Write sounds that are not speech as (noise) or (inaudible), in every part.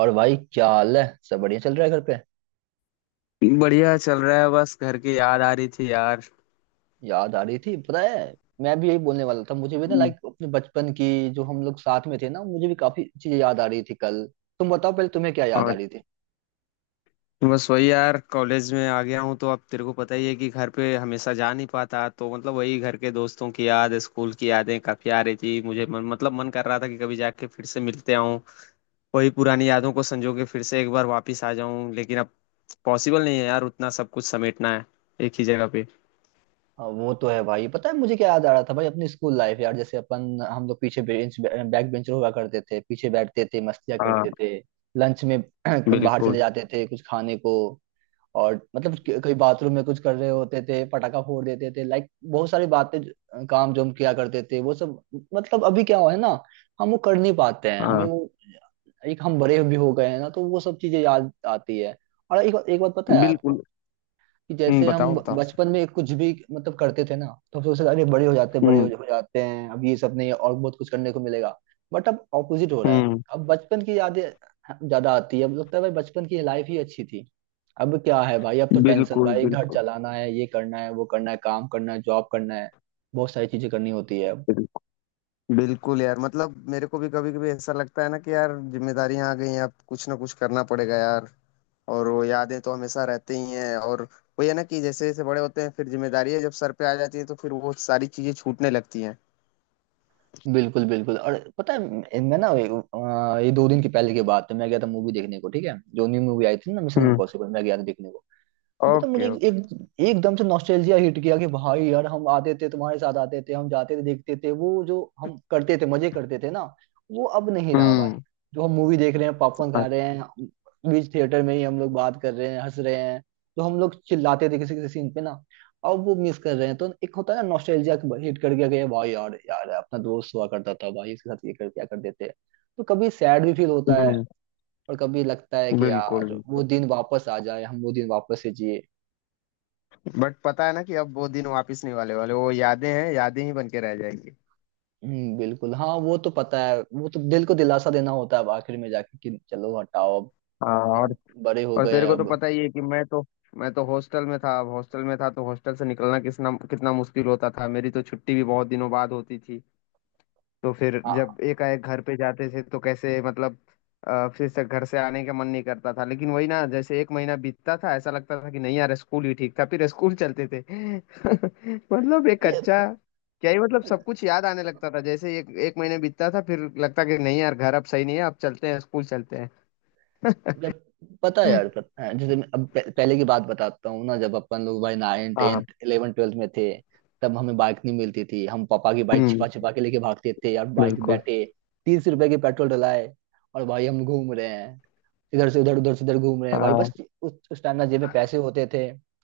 और भाई, क्या हाल है। सब बढ़िया चल रहा है घर पे। बढ़िया चल रहा है, बस घर की याद आ रही थी यार। याद आ रही थी, पता है। मैं भी यही बोलने वाला था, मुझे भी ना, हम्म। लाइक, अपने बचपन की जो हम लोग साथ में थे ना, मुझे भी काफी चीजें याद आ रही थी कल। तुम बताओ पहले, तुम्हें क्या याद आ और, रही थी। बस वही यार, कॉलेज में आ गया हूँ तो अब तेरे को पता ही है कि घर पे हमेशा जा नहीं पाता, तो मतलब वही घर के दोस्तों की याद, स्कूल की यादें काफी आ रही थी मुझे। मतलब मन कर रहा था कि कभी जाके फिर से मिलते आऊँ। वही पुरानी यादों को संजो के फिर से एक बार वापिस आ जाऊँ, लेकिन अब पॉसिबल नहीं है यार, उतना सब कुछ समेटना है एक ही जगह पे। हाँ, वो तो है भाई। पता है मुझे क्या याद आ रहा था भाई, अपनी स्कूल लाइफ यार, जैसे अपन, हम लोग पीछे बेंच, बैक बेंचर हुआ करते थे, पीछे बैठते थे, मस्तियाँ हाँ, करते थे। लंच में (clears throat) बाहर चले बिल्कुल। जाते थे कुछ खाने को। और मतलब कहीं बाथरूम में कुछ कर रहे होते थे, पटाखा फोड़ देते थे, लाइक बहुत सारी बातें, काम जो हम किया करते थे वो सब। मतलब अभी क्या हुआ है ना, हम वो कर नहीं पाते हैं, हमें हाँ, वो, एक हम बड़े भी हो गए हैं ना, तो वो सब चीजें याद आती है। और एक एक बात पता है आपको, बिल्कुल। कि जैसे हम बताओ बताओ। बचपन में कुछ भी मतलब करते थे ना, तो हम सोचते थे, अरे बड़े हो जाते हैं, बड़े हम्म। हो जाते हैं, अब ये सब नहीं, और बहुत कुछ करने को मिलेगा। बट अब ऑपोजिट हो रहा है, हम्म। अब बचपन की यादें हाँ, ज्यादा आती है। अब लगता है भाई, बचपन की लाइफ ही अच्छी थी। अब क्या है भाई, अब तो टेंशन बिल्कुल भाई। घर बिल्कुल। चलाना है, ये करना है, वो करना है, काम करना है, जॉब करना है। बहुत सारी चीजें करनी होती है अब। बिल्कुल बिल्कुल यार, मतलब मेरे को भी कभी कभी ऐसा लगता है ना कि यार, जिम्मेदारियां आ गई हैं, अब कुछ ना कुछ करना पड़ेगा यार। और वो यादें तो हमेशा रहती ही हैं। और वो ये ना कि जैसे जैसे बड़े होते हैं, फिर जिम्मेदारियां जब सर पे आ जाती है, तो फिर वो सारी चीजें छूटने लगती हैं। बिल्कुल बिल्कुल। और पता है मैं ना, ये दो दिन के पहले की बात है, मैं गया था मूवी देखने को, ठीक है, जो न्यू मूवी आई थी ना, मिशन हम्म। इम्पॉसिबल, मैं गया था देखने को। तो पता है मुझे ओके एक, ओके। एक एकदम से नॉस्टैल्जिया हिट किया कि भाई यार, हम आते थे तुम्हारे साथ, आते थे हम, जाते थे देखते थे, वो जो हम करते थे, मजे करते थे ना। वो अब नहीं रहा भाई। हम्म। जो हम मूवी देख रहे हैं, पॉपकॉर्न खा रहे हैं, बीच थिएटर में ही हम लोग बात कर रहे हैं, हंस रहे हैं। तो हम लोग चिल्लाते थे किसी किसी सीन पे ना, अब वो मिस कर रहे हैं, तो एक होता है ना नॉस्टैल्जिया। हिट कर गया कि यार भाई, यार यार, अपना दोस्त हुआ करता था भाई, इसके साथ ये कर, क्या कर देते हैं। तो कभी सैड भी फील होता है, हम्म, और कभी लगता है कि बिल्कुल यार वो बिल्कुल। दिन वापस आ जाए, हम वो दिन वापस से जिए। बट पता है ना कि अब वो दिन वापस नहीं वाले वाले, वो यादें हैं, यादें ही बन के रह जाएंगी। बिल्कुल, हाँ। वो तो पता है, वो तो दिल को दिलासा देना होता है अब, आखिर में जाके, कि चलो हटाओ अब हाँ। और अब बड़े हो और गए तेरे हैं को तो अब। पता ही है कि मैं तो हॉस्टल में था। अब हॉस्टल में था तो हॉस्टल से निकलना कितना कितना मुश्किल होता था, मेरी तो छुट्टी भी बहुत दिनों बाद होती थी। तो फिर जब हाँ, एकाएक घर पे जाते थे तो कैसे, मतलब फिर से घर से आने का मन नहीं करता था। लेकिन वही ना, जैसे एक महीना बीतता था ऐसा लगता था कि नहीं यार, स्कूल ही ठीक था, फिर स्कूल चलते थे। (laughs) मतलब एक अरे अच्छा क्या ही, मतलब सब कुछ याद आने लगता था। जैसे एक एक महीना बीतता था, फिर लगता कि नहीं यार, घर अब सही नहीं है, अब चलते हैं, स्कूल चलते हैं। जब, पता है यार, पता है, जैसे मैं अब पहले की बात बताता हूँ ना, जब अपन लोग भाई नाइन हाँ टेंथ हाँ। इलेवन ट्वेल्थ में थे, तब हमें बाइक नहीं मिलती थी। हम पापा की बाइक छिपा हम्म। छिपा के लेके भागते थे यार, बाइक बिल्कुल बैठे 30 रुपए के पेट्रोल डलाए, और भाई हम घूम रहे हैं, इधर से उधर, उधर से उधर घूम रहे हैं भाई बस। उस टाइम ना, जेब में पैसे होते थे,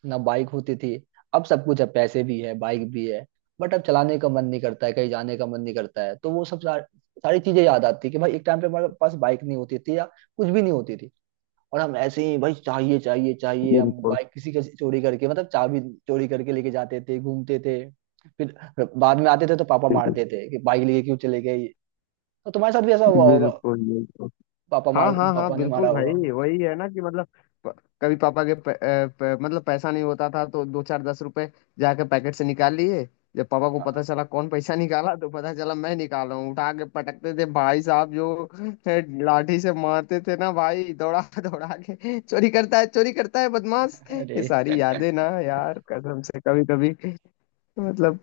ना बाइक होती थी। अब सब कुछ है, पैसे भी है, बाइक भी है, बट अब चलाने का मन नहीं करता है, कहीं जाने का मन नहीं करता है, तो वो सब सारी चीजें याद आती है कि भाई एक टाइम पे हमारे पास बाइक नहीं होती थी, या कुछ भी नहीं होती थी। और हम ऐसे ही भाई, चाहिए चाहिए चाहिए, हम बिल्कुल बाइक किसी का चोरी करके, मतलब चाबी चोरी करके लेके जाते थे, घूमते थे। फिर बाद में आते थे तो पापा बिल्कुल। मारते थे कि बाइक लेके क्यों चले गए। तो तुम्हारे साथ भी ऐसा हुआ होगा। बिल्कुल बिल्कुल। हाँ हाँ हाँ, पापा ने मारा बिल्कुल होगा। भाई, वही है ना कि मतलब, प- कभी पापा के मतलब पैसा नहीं होता था, तो दो चार दस रुपए जाके पैकेट से निकाल लिए। जब पापा को पता हाँ। चला कौन पैसा निकाला, तो पता चला मैं निकाला हूँ, उठा के पटकते थे भाई साहब। जो है, लाठी से मारते थे ना भाई, दौड़ा (laughs) दौड़ा के, चोरी करता है, चोरी करता है बदमाश। ये अरे, सारी यादें ना यार, कसम से कभी कभी, मतलब।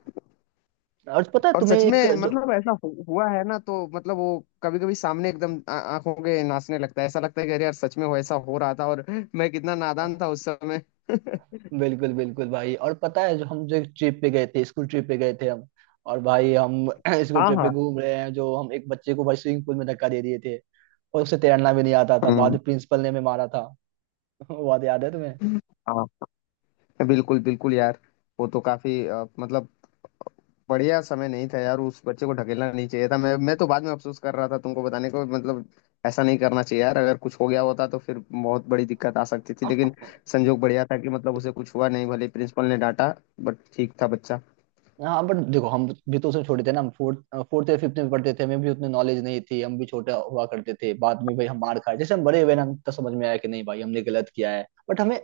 और पता है और तुम्हें, सच एक में जो, मतलब ऐसा हुआ है ना, तो मतलब वो कभी कभी सामने एकदम आंखों के नाचने लगता है। ऐसा लगता है कि अरे यार सच में वो ऐसा हो रहा था, और मैं कितना नादान था उस समय। बिल्कुल बिल्कुल भाई। और पता है जो हम, जो ट्रिप पे गए थे, स्कूल ट्रिप पे गए थे हम, और भाई हम (clears throat) स्कूल हाँ ट्रिप पे हाँ। घूम रहे हैं, जो हम एक बच्चे को भाई स्विमिंग पूल में धक्का दे दिए थे, और उसे तैरना भी नहीं आता था, बाद हम्म। में प्रिंसिपल ने हमें मारा था। (laughs) वो बात याद है हाँ, बिल्कुल बिल्कुल यार। वो तो काफी, मतलब बढ़िया समय नहीं था यार, उस बच्चे को ढकेलना नहीं चाहिए था। मैं तो बाद में अफसोस कर रहा था तुमको बताने को। मतलब ऐसा नहीं करना चाहिए यार, अगर कुछ हो गया होता तो फिर बहुत बड़ी दिक्कत आ सकती थी। लेकिन तुम्हें। संजोग बढ़िया था कि मतलब उसे कुछ हुआ नहीं, भले प्रिंसिपल ने डांटा, बट ठीक था बच्चा। हाँ बट देखो, हम भी तो उसमें छोटे थे ना, हम फोर्थ फोर्थ या 5th में पढ़ते थे, हमें भी उतनी नॉलेज नहीं थी, हम भी छोटे हुआ करते थे। बाद में भाई हम मार खाए, जैसे हम बड़े हुए ना, हम तो समझ में आया कि नहीं भाई, हमने गलत किया है, बट हमें,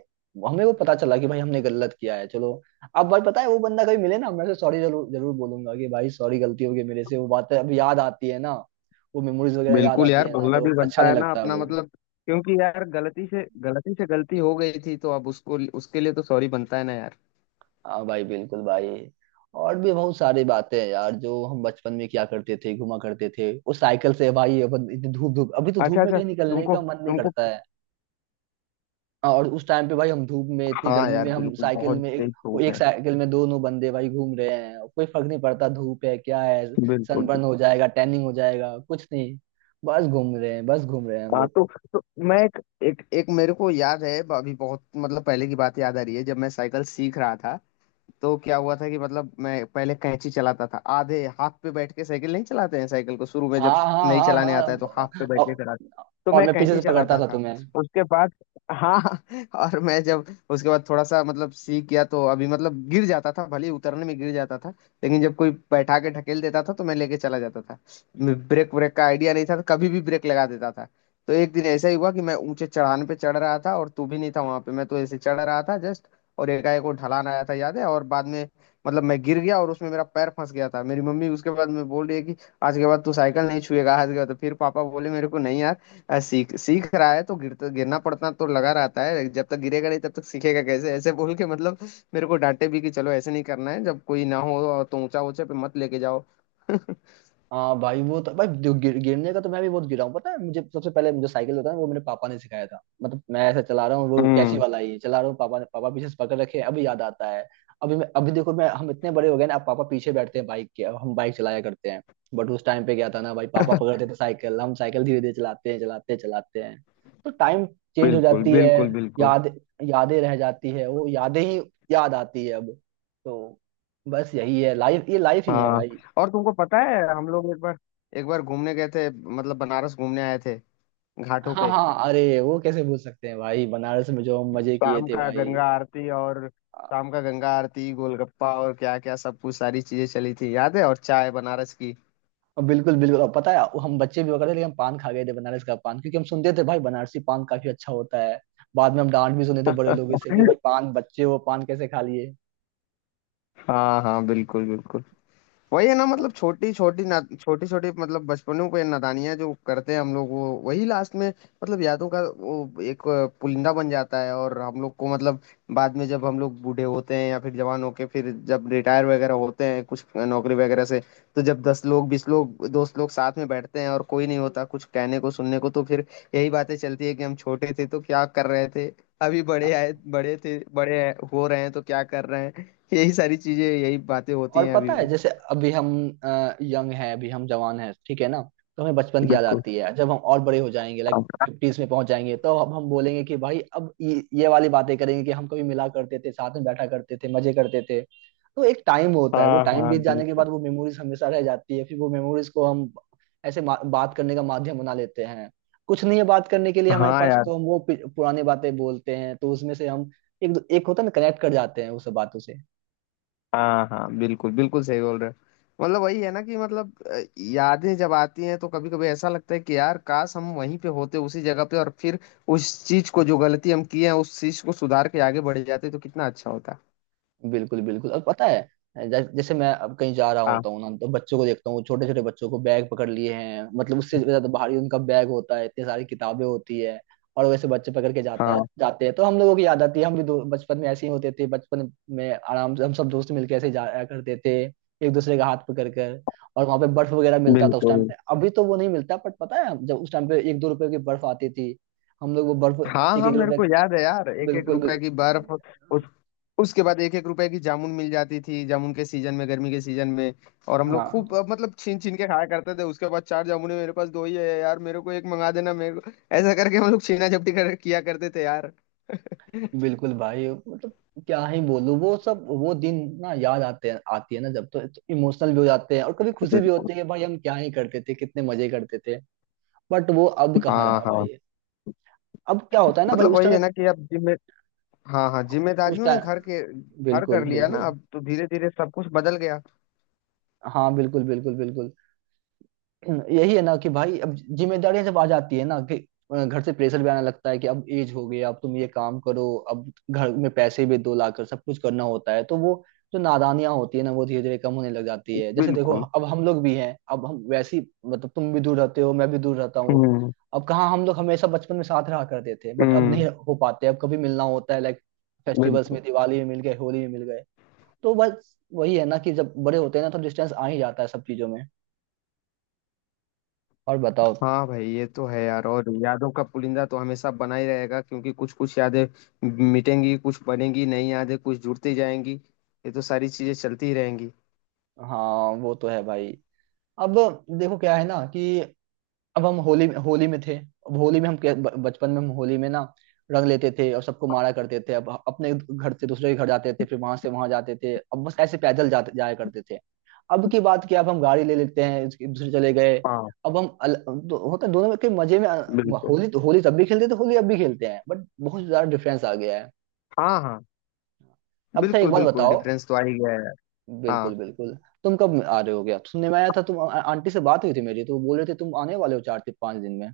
हमें वो पता चला कि भाई हमने गलत किया है, चलो। अब भाई पता है, वो बंदा कभी मिले ना, मैं उसे सॉरी जरूर जरूर बोलूंगा कि भाई सॉरी, गलती हो गई मेरे से। वो बातें अब याद आती है ना, वो मेमोरीज वगैरह याद बिल्कुल आती यार, है ना, बोलना तो भी अच्छा बनता नहीं है ना लगता है अपना, वो। मतलब क्योंकि यार, गलती से गलती हो गई थी, तो अब उसको, उसके लिए तो सॉरी बनता है ना यार। हाँ भाई बिल्कुल भाई। और भी बहुत सारी बातें हैं यार, जो हम बचपन में क्या करते थे, घुमा करते थे उस साइकिल से भाई, अपन इतनी धूप, धूप अभी तो अच्छा धूप में अच्छा, कहीं निकलने तुमको का मन नहीं तुमको करता है। हाँ, और उस टाइम पे भाई हम धूप में इतनी हाँ गर्मी में, यार, हम बिल्कुल, साइकिल बहुत में, तेज वो धूप एक है। साइकिल में दोनों बंदे भाई घूम रहे हैं, और कोई फर्क नहीं पड़ता, धूप है क्या है, बिल्कुल। सनबर्न हो जाएगा, टैनिंग हो जाएगा, कुछ नहीं, बस घूम रहे हैं, बस घूम रहे हैं हम हाँ, लोग। तो मैं, एक, एक एक मेरे को याद है। अभी बहुत, मतलब पहले की बात याद आ रही है, जब मैं साइकिल सीख रहा था, तो क्या हुआ था कि मतलब मैं पहले कैंची चलाता था, आधे हाथ पे बैठ के, साइकिल नहीं चलाते हैं साइकिल को शुरू में, जब हाँ, हाँ, नहीं हाँ, चलाने आता है तो हाथ हाँ। पे बैठ के और चलाते। तो और मैं मैं पीछे कैंची से पकड़ता चलाता था था तुम्हें। उसके बाद। हाँ। (laughs) और मैं जब, उसके बाद थोड़ा सा मतलब सीख गया, तो अभी मतलब गिर जाता था, भले ही उतरने में गिर जाता था। लेकिन जब कोई बैठा के ढकेल देता था तो मैं लेके चला जाता था। ब्रेक ब्रेक का आइडिया नहीं था, तो कभी भी ब्रेक लगा देता था। तो एक दिन ऐसा ही हुआ कि मैं ऊंचे चढ़ान पे चढ़ रहा था, और तू भी नहीं था वहां पे। मैं तो ऐसे चढ़ रहा था जस्ट, और एकाएक वो ढलान आया था याद है। और बाद में मतलब मैं गिर गया, और उसमें मेरा पैर फंस गया था। मेरी मम्मी उसके बाद में बोल रही है कि आज के बाद तू साइकिल नहीं छुएगा। आज के बाद तो फिर पापा बोले मेरे को, नहीं यार, सीख सीख रहा है तो गिरता गिरना पड़ता, तो लगा रहता है, जब तक गिरेगा नहीं तब तक सीखेगा कैसे। ऐसे बोल के मतलब, मेरे को डांटे भी कि चलो ऐसे नहीं करना है, जब कोई ना हो तो ऊंचा ऊंचा पे मत लेके जाओ। हाँ भाई, वो तो भाई गिरने का तो मैं भी बहुत गिरा हूँ। पता है मुझे, सबसे पहले जो साइकिल होता है वो मेरे पापा ने सिखाया था, मतलब मैं ऐसा चला रहा हूँ, वो कैची हम्म। वाला ही चला रहा हूँ, पापा पीछे से पकड़ रखे हैं, अभी याद आता है। अभी देखो, मैं हम इतने बड़े हो गए ना, अब पापा पीछे बैठते हैं बाइक के, अब हम बाइक चलाया करते हैं। बट उस टाइम पे क्या था ना भाई, पापा (laughs) पकड़ते थे साइकिल, हम साइकिल धीरे धीरे चलाते हैं, चलाते हैं, चलाते हैं। तो टाइम चेंज हो बिल्कुल जाती है, बिल्कुल बिल्कुल। याद यादें रह जाती है, वो यादें ही याद आती है अब। तो बस यही है लाइफ, ये लाइफ ही है हाँ। भाई। और तुमको पता है हम लोग एक बार घूमने गए थे, मतलब बनारस घूमने आए थे, घाटों हाँ, पे। हाँ अरे, वो कैसे भूल सकते हैं भाई, बनारस में जो हम मजे किए शाम थे का भाई। गंगा आरती, और शाम का गंगा आरती, गोलगप्पा, और क्या क्या सब कुछ, सारी चीजें चली थी याद है, और चाय बनारस की। बिल्कुल बिल्कुल। और पता है, वो हम बच्चे भी होकर थे, लेकिन हम पान खा गए थे बनारस का पान, क्योंकि हम सुनते थे भाई बनारसी पान काफी अच्छा होता है। बाद में हम डांट भी सुने थे बड़े लोगों से कि भाई (laughs) पान, बच्चे हो, पान कैसे खा लिए। हाँ हाँ, बिल्कुल बिल्कुल। वही है ना मतलब, छोटी छोटी ना छोटी छोटी, मतलब बचपनों पे नादानियां जो करते हैं हम लोग, वो वही लास्ट में, मतलब यादों का वो एक पुलिंदा बन जाता है। और हम लोग को मतलब बाद में, जब हम लोग बूढ़े होते हैं, या फिर जवान होके, फिर जब रिटायर वगैरह होते हैं कुछ नौकरी वगैरह से, तो जब 10 लोग 20 लोग दोस्त लोग साथ में बैठते हैं, और कोई नहीं होता कुछ कहने को सुनने को, तो फिर यही बातें चलती है कि हम छोटे थे तो क्या कर रहे थे, अभी बड़े आए बड़े थे बड़े हो रहे हैं तो क्या कर रहे हैं। यही सारी चीजें, यही बातें होती और हैं अभी पता है, भी। जैसे अभी हम यंग हैं, अभी हम जवान हैं, ठीक है ना, तो हमें बचपन की याद बिल्कुल। आती है। जब हम और बड़े हो जाएंगे लाइक अब- 50s में पहुंच जाएंगे, तो अब हम बोलेंगे कि भाई, अब ये वाली बातें करेंगे कि हम कभी मिला करते थे, साथ में बैठा करते थे, मजे करते थे। तो एक टाइम होता है, वो हाँ टाइम हाँ, बीत जाने के बिल्कुल। बाद वो मेमोरीज हमेशा रह जाती है। फिर वो मेमोरीज को हम ऐसे बात करने का माध्यम बना लेते हैं। कुछ नहीं है बात करने के लिए हमारे हाँ पास, यार। तो हम वो पुरानी बातें बोलते हैं, तो उसमें से हम एक एक होता है ना, कनेक्ट कर जाते हैं उस बातों से। हाँ हाँ, बिल्कुल बिल्कुल, सही बोल रहे हो। मतलब वही है ना कि मतलब यादें जब आती हैं तो कभी कभी ऐसा लगता है कि यार काश हम वहीं पे होते, उसी जगह पे, और फिर उस चीज को जो गलती हम किए हैं, उस चीज को सुधार के आगे बढ़ जाते, तो कितना अच्छा होता। बिल्कुल बिल्कुल। और पता है जैसे मैं अब कहीं जा रहा हाँ होता हूँ ना, तो बच्चों को देखता हूँ, छोटे छोटे बच्चों को, बैग पकड़ लिए हैं, मतलब उससे ज्यादा भारी उनका बैग होता है, इतनी सारी किताबें होती है। और वैसे बच्चे पकड़ के जाता है हाँ, जाते हैं, तो हम लोगों की याद आती है, हम भी बचपन में ऐसे ही होते थे, बचपन में आराम से हम सब दोस्त मिलकर ऐसे जाया करते थे, एक दूसरे का हाथ पकड़ कर। और वहां पे बर्फ वगैरह मिलता था उस टाइम बिल्कुल। पे, अभी तो वो नहीं मिलता, बट पता है जब उस टाइम पे एक दो रुपए की बर्फ आती थी, हम लोग वो बर्फ, हाँ एक हाँ, एक मेरे रुपए, को याद है यार, एक एक बिल्कुल रुपए की बिल्कुल। बर्फ। उस उसके बाद एक एक रुपए की जामुन मिल जाती थी, जामुन के सीजन में, गर्मी के सीजन में। और हम लोग हाँ खूब, मतलब छीन छीन के खाया करते थे। उसके बाद, चार जामुन मेरे पास, दो ही है यार, मेरे को एक मंगा देना, मेरे को, ऐसा करके हम लोग छीना झपटी कर किया करते थे यार। (laughs) बिल्कुल भाई, मतलब, क्या ही बोलूं, वो सब वो दिन ना याद आते हैं, आती है ना जब, तो इमोशनल भी हो जाते हैं, और कभी खुशी भी होती है कि भाई हम क्या ही करते थे, कितने मजे करते थे, बट वो अब कहाँ हाँ रहा हाँ। भाई। अब क्या होता है ना भाई, मतलब उस वही समय, है ना कि अब, जिम्मे हाँ हाँ, उस जिम्मेदारियों ने घर के टाइम, घर बिल्कुल कर लिया ना, बिल्कुल। अब तो धीरे धीरे सब कुछ बदल गया। हाँ बिल्कुल बिल्कुल बिल्कुल। यही है ना कि भाई अब जिम्मेदारियां जब आ जाती है ना, कि घर से प्रेशर भी आने लगता है कि अब एज हो गई, अब तुम ये काम करो, अब घर में पैसे भी दो लाकर, सब कुछ करना होता है, तो वो जो नादानियां होती है ना, वो धीरे धीरे कम होने लग जाती है। जैसे देखो, बिल्कुल। अब हम लोग भी हैं, अब हम वैसी, मतलब तुम भी दूर रहते हो, मैं भी दूर रहता हूँ अब हम्म। अब कहाँ हम लोग हमेशा बचपन में साथ रहा करते थे, बट अब नहीं हम्म, हो पाते, अब कभी मिलना होता है लाइक फेस्टिवल्स बिल्कुल। में, दिवाली में मिल गए, होली में मिल गए। तो बस वही है ना, कि जब बड़े होते हैं ना, तो डिस्टेंस आ ही जाता है सब चीजों में। और बताओ। हाँ भाई ये तो है यार, और यादों का पुलिंदा तो हमेशा बना ही रहेगा, क्योंकि कुछ कुछ यादें मिटेंगी, कुछ बनेंगी नई यादें, कुछ जुड़ती जाएंगी, ये तो सारी चीजें चलती ही रहेंगी। हाँ वो तो है भाई। अब देखो क्या है ना कि, अब हम होली होली में थे, अब होली में हम बचपन में हम होली में ना, रंग लेते थे और सबको मारा करते थे, अब अपने घर से दूसरे के घर जाते थे, फिर वहां से वहां जाते थे, अब बस ऐसे पैदल जाते जाया करते थे। अब की बात क्या, अब हम गाड़ी ले लेते हैं, दूसरे चले गए। हाँ, अब हम होता है दोनों के मजे में, बिल्कुल। होली तो होली, तब भी खेलते थे, होली अब भी खेलते हैं, बट बहुत ज्यादा डिफरेंस आ गया है। हाँ हाँ, अब अच्छा, एक बिल्कुल बात बिल्कुल, बताओ। डिफरेंस तो आ ही गया है। बिल्कुल हाँ। बिल्कुल। तुम कब आ रहे हो, क्या सुनने में आया था, आंटी से बात हुई थी मेरी, तो वो बोल रहे थे तुम आने वाले हो 4 से 5 दिन में।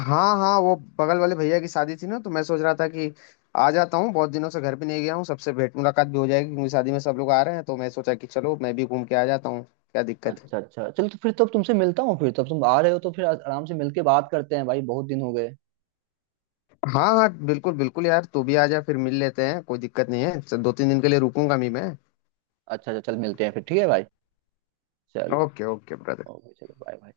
हाँ हाँ, वो बगल वाले भैया की शादी थी ना, तो मैं सोच रहा था कि आ जाता हूँ, बहुत दिनों से घर भी नहीं गया हूँ, सबसे भेंट मुलाकात भी हो जाएगी, क्योंकि शादी में सब लोग आ रहे हैं, तो मैं सोचा कि चलो मैं भी घूम के आ जाता हूँ, क्या दिक्कत है। अच्छा अच्छा, चलो तो फिर तब तुमसे मिलता हूँ, फिर तब तुम आ रहे हो तो फिर आराम से मिलके बात करते हैं भाई, बहुत दिन हो गए। हाँ हाँ, बिल्कुल बिल्कुल यार, तू भी आ जा, फिर मिल लेते हैं, कोई दिक्कत नहीं है। चल, 2-3 दिन के लिए रुकूंगा मैं। अच्छा अच्छा, चल मिलते हैं फिर, ठीक है भाई। चल। Okay okay brother. ओके, चलो, बाय बाय।